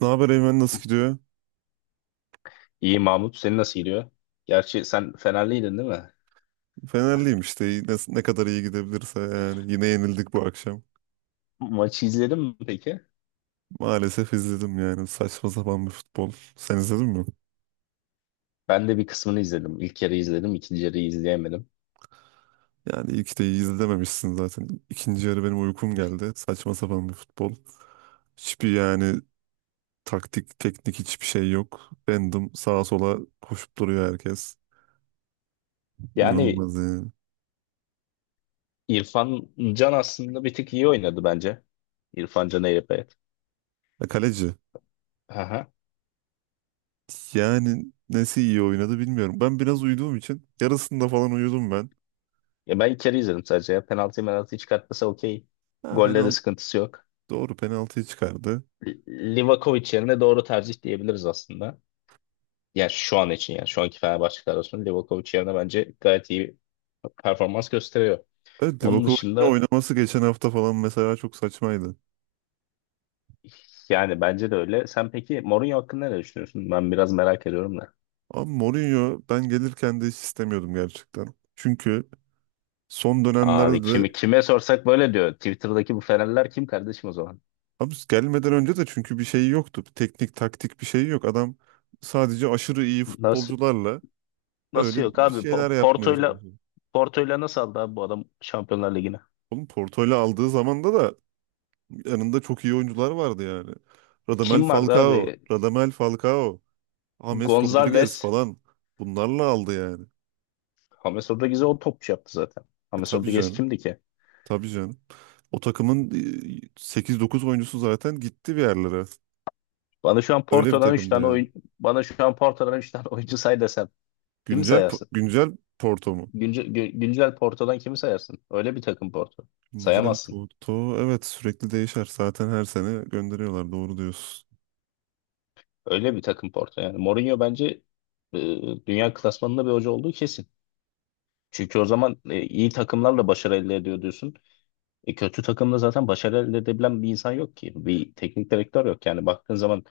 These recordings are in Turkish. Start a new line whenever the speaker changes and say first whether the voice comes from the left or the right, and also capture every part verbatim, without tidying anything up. right: Ne haber Eymen, nasıl gidiyor?
left: İyi Mahmut, seni nasıl gidiyor? Gerçi sen Fenerliydin değil mi?
right: Fenerliyim işte. İyi- ne, ne kadar iyi gidebilirse yani. Yine yenildik bu akşam.
left: Maçı izledin mi peki?
right: Maalesef izledim, yani saçma sapan bir futbol. Sen izledin mi?
left: Ben de bir kısmını izledim. İlk yarı izledim, ikinci yarıyı izleyemedim.
right: Yani ilk de iyi izlememişsin zaten. İkinci yarı benim uykum geldi. Saçma sapan bir futbol. Hiçbir, yani taktik, teknik hiçbir şey yok. Random sağa sola koşup duruyor herkes.
left: Yani
right: İnanılmaz yani.
left: İrfan Can aslında bir tık iyi oynadı bence. İrfan Can Eyrepeyat.
right: Ya kaleci.
left: Aha.
right: Yani nesi iyi oynadı bilmiyorum. Ben biraz uyuduğum için yarısında falan uyudum ben.
left: Ya ben ilk yarı izledim sadece. Ya penaltı penaltıyı çıkartmasa okey.
right: Ha,
left: Golle de
right: fena.
left: sıkıntısı yok.
right: Doğru penaltıyı çıkardı.
left: Li- Livakovic yerine doğru tercih diyebiliriz aslında. Yani şu an için yani şu anki Fenerbahçe kadrosunda Livakovic yerine bence gayet iyi performans gösteriyor.
right: Evet,
left: Onun
right: Livakovic'in
left: dışında.
right: oynaması geçen hafta falan mesela çok saçmaydı.
left: Yani bence de öyle. Sen peki Mourinho hakkında ne düşünüyorsun? Ben biraz merak ediyorum da.
right: Ama Mourinho ben gelirken de hiç istemiyordum gerçekten. Çünkü son
left: Abi
right: dönemlerde
left: kimi
right: de
left: kime sorsak böyle diyor. Twitter'daki bu Fenerler kim kardeşim o zaman?
right: abi gelmeden önce de çünkü bir şey yoktu. Bir teknik taktik bir şey yok. Adam sadece aşırı iyi
left: Nasıl
right: futbolcularla öyle
left: nasıl yok
right: bir
left: abi? Po-
right: şeyler yapmaya
left: Porto'yla
right: çalışıyor.
left: Porto'yla nasıl aldı abi bu adam Şampiyonlar Ligi'ne?
right: Oğlum Porto'yla aldığı zamanda da yanında çok iyi oyuncular vardı yani. Radamel
left: Kim vardı
right: Falcao,
left: abi?
right: Radamel Falcao, James Rodriguez
left: Gonzalez.
right: falan, bunlarla aldı yani.
left: James Rodriguez'e o topçu yaptı zaten.
right: E
left: James
right: tabii
left: Rodriguez
right: canım.
left: kimdi ki?
right: Tabii canım. O takımın e, sekiz dokuz oyuncusu zaten gitti bir yerlere.
left: Bana şu an
right: Öyle bir
left: Porto'dan 3
right: takımdı
left: tane
right: yani.
left: oyun Bana şu an Porto'dan üç tane oyuncu say desem kimi
right: Güncel po-
left: sayarsın?
right: güncel Porto mu?
left: Güncel, gü- güncel Porto'dan kimi sayarsın? Öyle bir takım Porto.
right: Güncel
left: Sayamazsın.
right: Porto, evet, sürekli değişer. Zaten her sene gönderiyorlar. Doğru diyorsun.
left: Öyle bir takım Porto yani. Mourinho bence e, dünya klasmanında bir hoca olduğu kesin. Çünkü o zaman e, iyi takımlarla başarı elde ediyor diyorsun. E, kötü takımda zaten başarı elde edebilen bir insan yok ki. Bir teknik direktör yok. Yani baktığın zaman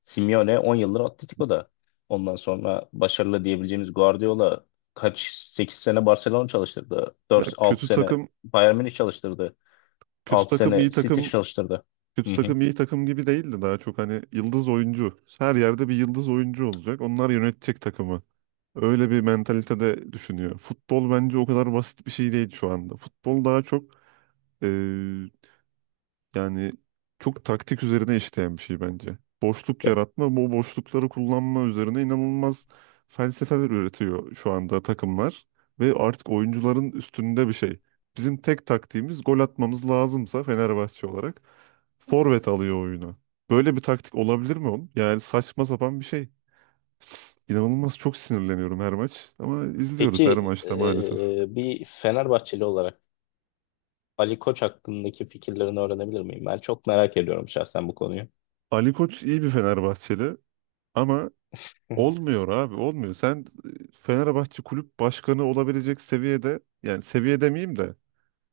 left: Simeone on yıldır Atletico'da. Ondan sonra başarılı diyebileceğimiz Guardiola kaç sekiz sene Barcelona çalıştırdı.
right: Ya
left: Dört altı
right: kötü
left: sene
right: takım,
left: Bayern Münih çalıştırdı.
right: kötü
left: altı
right: takım iyi
left: sene City
right: takım,
left: çalıştırdı. Hı
right: kötü
left: hı.
right: takım iyi takım gibi değildi, daha çok hani yıldız oyuncu. Her yerde bir yıldız oyuncu olacak. Onlar yönetecek takımı. Öyle bir mentalitede düşünüyor. Futbol bence o kadar basit bir şey değil şu anda. Futbol daha çok, yani, çok taktik üzerine işleyen bir şey bence. Boşluk
left: Ya,
right: yaratma, bu boşlukları kullanma üzerine inanılmaz felsefeler üretiyor şu anda takımlar. Ve artık oyuncuların üstünde bir şey. Bizim tek taktiğimiz gol atmamız lazımsa Fenerbahçe olarak forvet alıyor oyuna. Böyle bir taktik olabilir mi oğlum? Yani saçma sapan bir şey. İnanılmaz çok sinirleniyorum her maç ama izliyoruz her
left: peki
right: maçta maalesef.
left: e, bir Fenerbahçeli olarak Ali Koç hakkındaki fikirlerini öğrenebilir miyim? Ben çok merak ediyorum şahsen bu konuyu.
right: Ali Koç iyi bir Fenerbahçeli ama olmuyor abi, olmuyor. Sen e, Fenerbahçe kulüp başkanı olabilecek seviyede, yani seviye demeyeyim de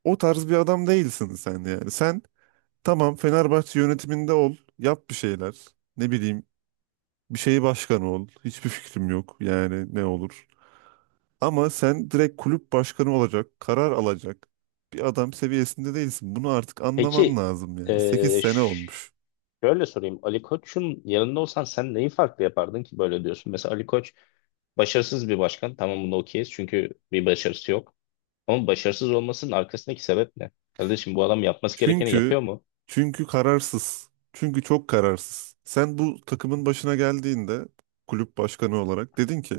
right: o tarz bir adam değilsin sen yani. Sen tamam Fenerbahçe yönetiminde ol, yap bir şeyler, ne bileyim, bir şeyi başkanı ol, hiçbir fikrim yok yani ne olur. Ama sen direkt kulüp başkanı olacak, karar alacak bir adam seviyesinde değilsin. Bunu artık anlaman
left: Peki
right: lazım yani. Sekiz
left: eee,
right: sene
left: ş-
right: olmuş.
left: şöyle sorayım. Ali Koç'un yanında olsan sen neyi farklı yapardın ki böyle diyorsun? Mesela Ali Koç başarısız bir başkan. Tamam bunu okeyiz çünkü bir başarısı yok. Ama başarısız olmasının arkasındaki sebep ne? Kardeşim bu adam yapması gerekeni
right: Çünkü
left: yapıyor mu?
right: çünkü kararsız. Çünkü çok kararsız. Sen bu takımın başına geldiğinde kulüp başkanı olarak dedin ki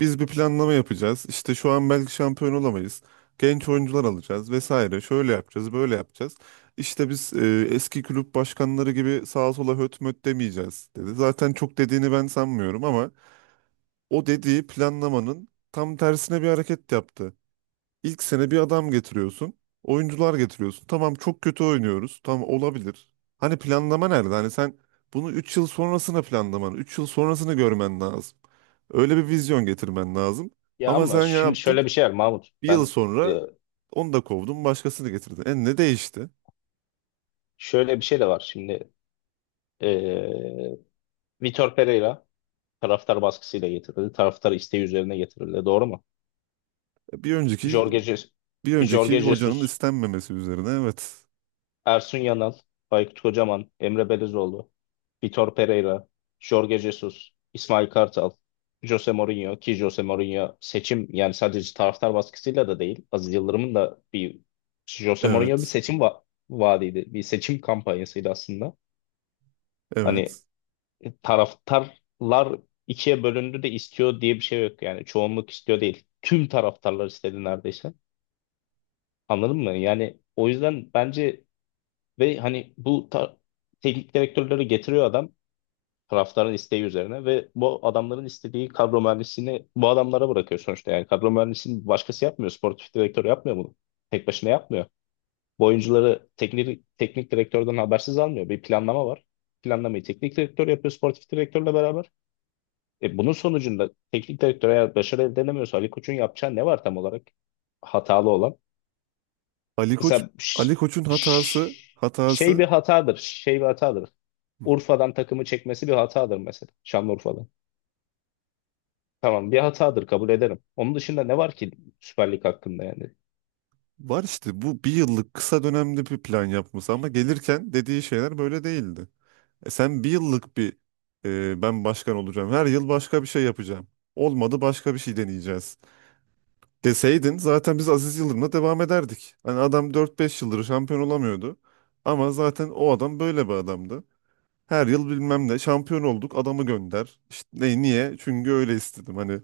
right: biz bir planlama yapacağız. İşte şu an belki şampiyon olamayız. Genç oyuncular alacağız vesaire. Şöyle yapacağız, böyle yapacağız. İşte biz e, eski kulüp başkanları gibi sağa sola höt möt demeyeceğiz dedi. Zaten çok dediğini ben sanmıyorum ama o dediği planlamanın tam tersine bir hareket yaptı. İlk sene bir adam getiriyorsun. Oyuncular getiriyorsun. Tamam çok kötü oynuyoruz. Tamam olabilir. Hani planlama nerede? Hani sen bunu üç yıl sonrasına planlaman, üç yıl sonrasını görmen lazım. Öyle bir vizyon getirmen lazım.
left: Ya
right: Ama
left: ama
right: sen ya
left: şimdi
right: yaptın?
left: şöyle bir şey var Mahmut.
right: Bir yıl
left: Ben
right: sonra
left: eee,
right: onu da kovdun, başkasını getirdin. E ne değişti?
left: Şöyle bir şey de var. Şimdi eee Vitor Pereira taraftar baskısıyla getirildi. Taraftar isteği üzerine getirildi. Doğru mu?
right: E, Bir önceki
left: Jorge, Je-
right: bir önceki
left: Jorge
right: hocanın
left: Jesus,
right: istenmemesi üzerine. Evet.
left: Ersun Yanal, Aykut Kocaman, Emre Belezoğlu, Vitor Pereira, Jorge Jesus, İsmail Kartal, Jose Mourinho ki Jose Mourinho seçim yani sadece taraftar baskısıyla da değil. Aziz Yıldırım'ın da bir Jose Mourinho bir
right: Evet.
left: seçim va vaadiydi. Bir seçim kampanyasıydı aslında. Hani
right: Evet.
left: taraftarlar ikiye bölündü de istiyor diye bir şey yok yani çoğunluk istiyor değil. Tüm taraftarlar istedi neredeyse. Anladın mı? Yani o yüzden bence ve hani bu ta- teknik direktörleri getiriyor adam taraftarın isteği üzerine ve bu adamların istediği kadro mühendisliğini bu adamlara bırakıyor sonuçta. Yani kadro mühendisliğini başkası yapmıyor. Sportif direktör yapmıyor bunu. Tek başına yapmıyor. Bu oyuncuları teknik, teknik direktörden habersiz almıyor. Bir planlama var. Planlamayı teknik direktör yapıyor sportif direktörle beraber. E, bunun sonucunda teknik direktör eğer başarı elde edemiyorsa Ali Koç'un yapacağı ne var tam olarak hatalı olan?
right: Ali Koç
left: Mesela
right: Ali
left: ş-
right: Koç'un hatası
left: ş- şey bir
right: hatası
left: hatadır, şey bir hatadır. Urfa'dan takımı çekmesi bir hatadır mesela. Şanlıurfa'dan. Tamam bir hatadır kabul ederim. Onun dışında ne var ki Süper Lig hakkında yani?
right: Var işte, bu bir yıllık kısa dönemli bir plan yapması ama gelirken dediği şeyler böyle değildi. E sen bir yıllık bir, e, ben başkan olacağım her yıl başka bir şey yapacağım. Olmadı başka bir şey deneyeceğiz deseydin zaten biz Aziz Yıldırım'la devam ederdik. Hani adam dört beş yıldır şampiyon olamıyordu ama zaten o adam böyle bir adamdı. Her yıl bilmem ne şampiyon olduk adamı gönder. İşte ne, niye? Çünkü öyle istedim, hani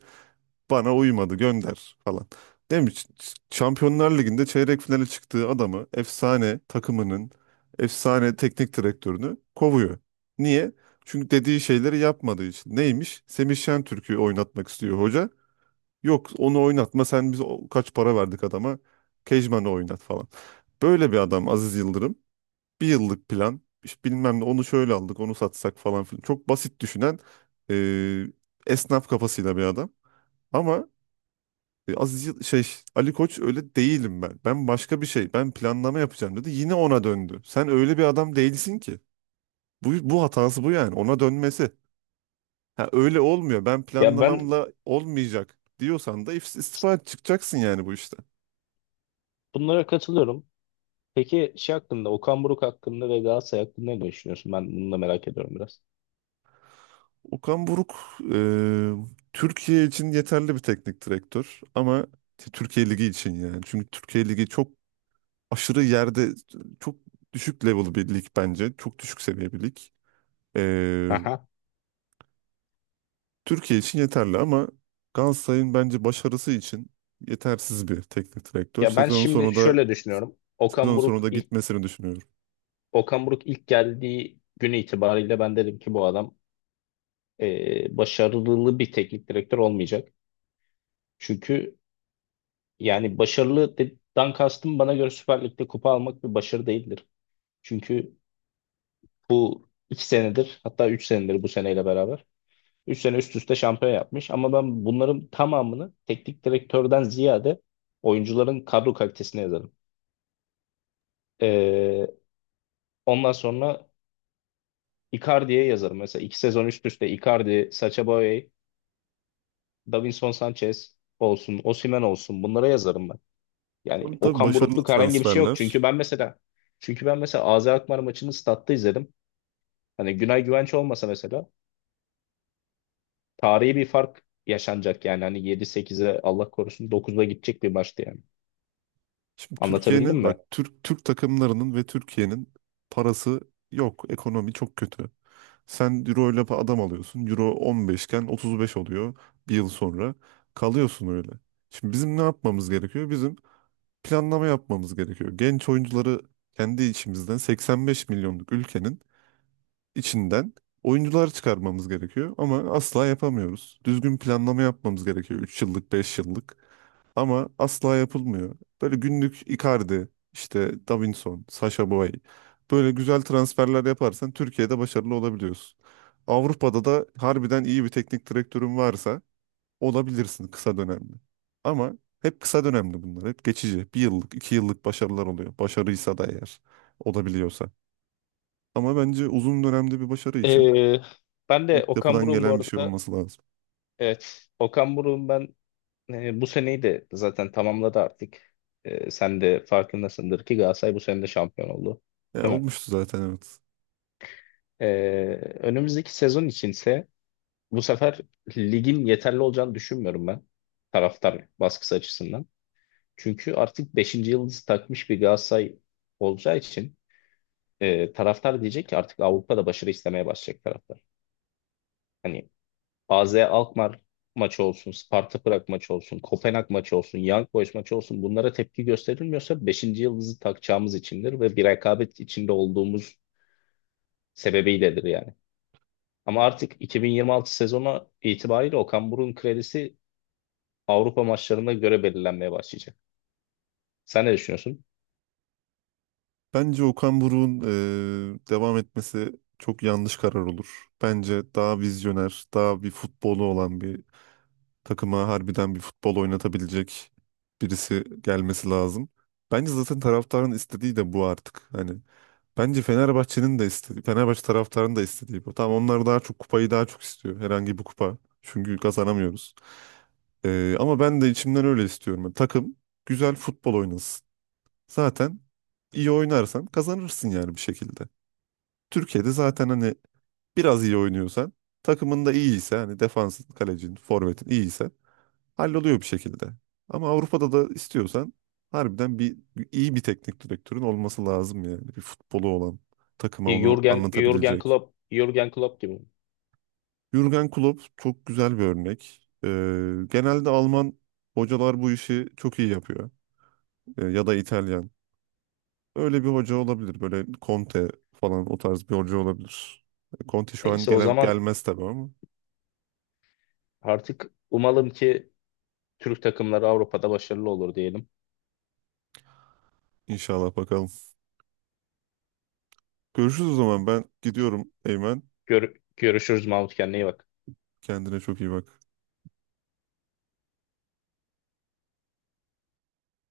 right: bana uymadı, gönder falan. Değil mi? Ş- Ş- Şampiyonlar Ligi'nde çeyrek finale çıktığı adamı, efsane takımının efsane teknik direktörünü kovuyor. Niye? Çünkü dediği şeyleri yapmadığı için. Neymiş? Semih Şentürk'ü oynatmak istiyor hoca. Yok onu oynatma sen, biz o- kaç para verdik adama. Kejman'ı oynat falan. Böyle bir adam Aziz Yıldırım. Bir yıllık plan. İşte bilmem ne, onu şöyle aldık, onu satsak falan filan. Çok basit düşünen, e, esnaf kafasıyla bir adam. Ama e, Aziz Yıl- şey Ali Koç öyle değilim ben. Ben başka bir şey. Ben planlama yapacağım dedi. Yine ona döndü. Sen öyle bir adam değilsin ki. Bu bu hatası bu yani. Ona dönmesi. Ha, öyle olmuyor. Ben
left: Ya ben
right: planlamamla olmayacak diyorsan da if- istifa et, çıkacaksın yani bu işte.
left: bunlara katılıyorum. Peki şey hakkında, Okan Buruk hakkında ve Galatasaray hakkında ne düşünüyorsun? Ben bunu da merak ediyorum biraz.
right: Okan Buruk e, Türkiye için yeterli bir teknik direktör ama t- Türkiye Ligi için yani. Çünkü Türkiye Ligi çok aşırı yerde çok düşük level bir lig bence. Çok düşük seviye bir lig. E,
left: Aha.
right: Türkiye için yeterli ama Galatasaray'ın bence başarısı için yetersiz bir teknik direktör.
left: Ya ben
right: Sezon
left: şimdi
right: sonu da
left: şöyle düşünüyorum. Okan
right: sezon sonu
left: Buruk
right: da
left: ilk
right: gitmesini düşünüyorum.
left: Okan Buruk ilk geldiği günü itibariyle ben dedim ki bu adam e, başarılı bir teknik direktör olmayacak. Çünkü yani başarılı dan kastım bana göre Süper Lig'de kupa almak bir başarı değildir. Çünkü bu iki senedir hatta üç senedir bu seneyle beraber üç sene üst üste şampiyon yapmış. Ama ben bunların tamamını teknik direktörden ziyade oyuncuların kadro kalitesine yazarım. E, Ondan sonra Icardi'ye yazarım. Mesela iki sezon üst üste Icardi, Sacha Boey, Davinson Sanchez olsun, Osimhen olsun bunlara yazarım ben. Yani
right: Ama tabii
left: Okan
right: başarılı
left: Burukluk herhangi bir şey yok. Çünkü
right: transferler.
left: ben mesela çünkü ben mesela A Z Alkmaar maçını statta izledim. Hani Günay Güvenç olmasa mesela tarihi bir fark yaşanacak yani. Hani yedi sekize Allah korusun dokuza gidecek bir maçtı yani.
right: Şimdi
left: Anlatabildim
right: Türkiye'nin bak,
left: mi?
right: Türk Türk takımlarının ve Türkiye'nin parası yok. Ekonomi çok kötü. Sen Euro ile adam alıyorsun. Euro on beş iken otuz beş oluyor bir yıl sonra. Kalıyorsun öyle. Şimdi bizim ne yapmamız gerekiyor? Bizim planlama yapmamız gerekiyor. Genç oyuncuları kendi içimizden, 85 milyonluk ülkenin içinden oyuncular çıkarmamız gerekiyor ama asla yapamıyoruz. Düzgün planlama yapmamız gerekiyor, üç yıllık, beş yıllık, ama asla yapılmıyor. Böyle günlük Icardi, işte Davinson, Sasha Boy, böyle güzel transferler yaparsan Türkiye'de başarılı olabiliyorsun. Avrupa'da da harbiden iyi bir teknik direktörün varsa olabilirsin kısa dönemde. Ama hep kısa dönemli bunlar. Hep geçici. Bir yıllık, iki yıllık başarılar oluyor. Başarıysa da eğer olabiliyorsa. Ama bence uzun dönemde bir başarı için
left: Ee, Ben de Okan
right: altyapıdan
left: Buruk'un bu
right: gelen bir şey
left: arada,
right: olması lazım.
left: evet, Okan Buruk'un ben e, bu seneyi de zaten tamamladı artık. E, sen de farkındasındır ki Galatasaray bu sene de şampiyon oldu.
right: Ya
left: Değil mi?
right: olmuştu zaten, evet.
left: Ee, Önümüzdeki sezon içinse bu sefer ligin yeterli olacağını düşünmüyorum ben taraftar baskısı açısından. Çünkü artık beşinci yıldızı takmış bir Galatasaray olacağı için e, taraftar diyecek ki artık Avrupa'da başarı istemeye başlayacak taraftar. Hani A Z Alkmaar maçı olsun, Sparta Prag maçı olsun, Kopenhag maçı olsun, Young Boys maçı olsun bunlara tepki gösterilmiyorsa beşinci yıldızı takacağımız içindir ve bir rekabet içinde olduğumuz sebebiyledir yani. Ama artık iki bin yirmi altı sezonu itibariyle Okan Buruk'un kredisi Avrupa maçlarına göre belirlenmeye başlayacak. Sen ne düşünüyorsun?
right: Bence Okan Buruk'un e, devam etmesi çok yanlış karar olur. Bence daha vizyoner, daha bir futbolu olan, bir takıma harbiden bir futbol oynatabilecek birisi gelmesi lazım. Bence zaten taraftarın istediği de bu artık. Hani, bence Fenerbahçe'nin de istediği, Fenerbahçe taraftarının da istediği bu. Tamam, onlar daha çok kupayı daha çok istiyor. Herhangi bir kupa. Çünkü kazanamıyoruz. Ee, ama ben de içimden öyle istiyorum. Yani takım güzel futbol oynasın. Zaten iyi oynarsan kazanırsın yani bir şekilde. Türkiye'de zaten hani biraz iyi oynuyorsan, takımın da iyiyse, hani defansın, kalecin, forvetin iyiyse halloluyor bir şekilde. Ama Avrupa'da da istiyorsan harbiden bir bir- iyi bir teknik direktörün olması lazım yani. Bir futbolu olan, takıma onu
left: Jürgen, Jürgen
right: anlatabilecek.
left: Klopp, Jürgen Klopp gibi mi?
right: Jürgen Klopp çok güzel bir örnek. Ee, genelde Alman hocalar bu işi çok iyi yapıyor. Ee, ya da İtalyan. Öyle bir hoca olabilir. Böyle Conte falan o tarz bir hoca olabilir. Conte şu an
left: Neyse o
right: gele-
left: zaman
right: gelmez tabii ama
left: artık umalım ki Türk takımları Avrupa'da başarılı olur diyelim.
right: inşallah bakalım. Görüşürüz o zaman, ben gidiyorum Eymen.
left: Gör- görüşürüz Mahmut, kendine iyi bak.
right: Kendine çok iyi bak.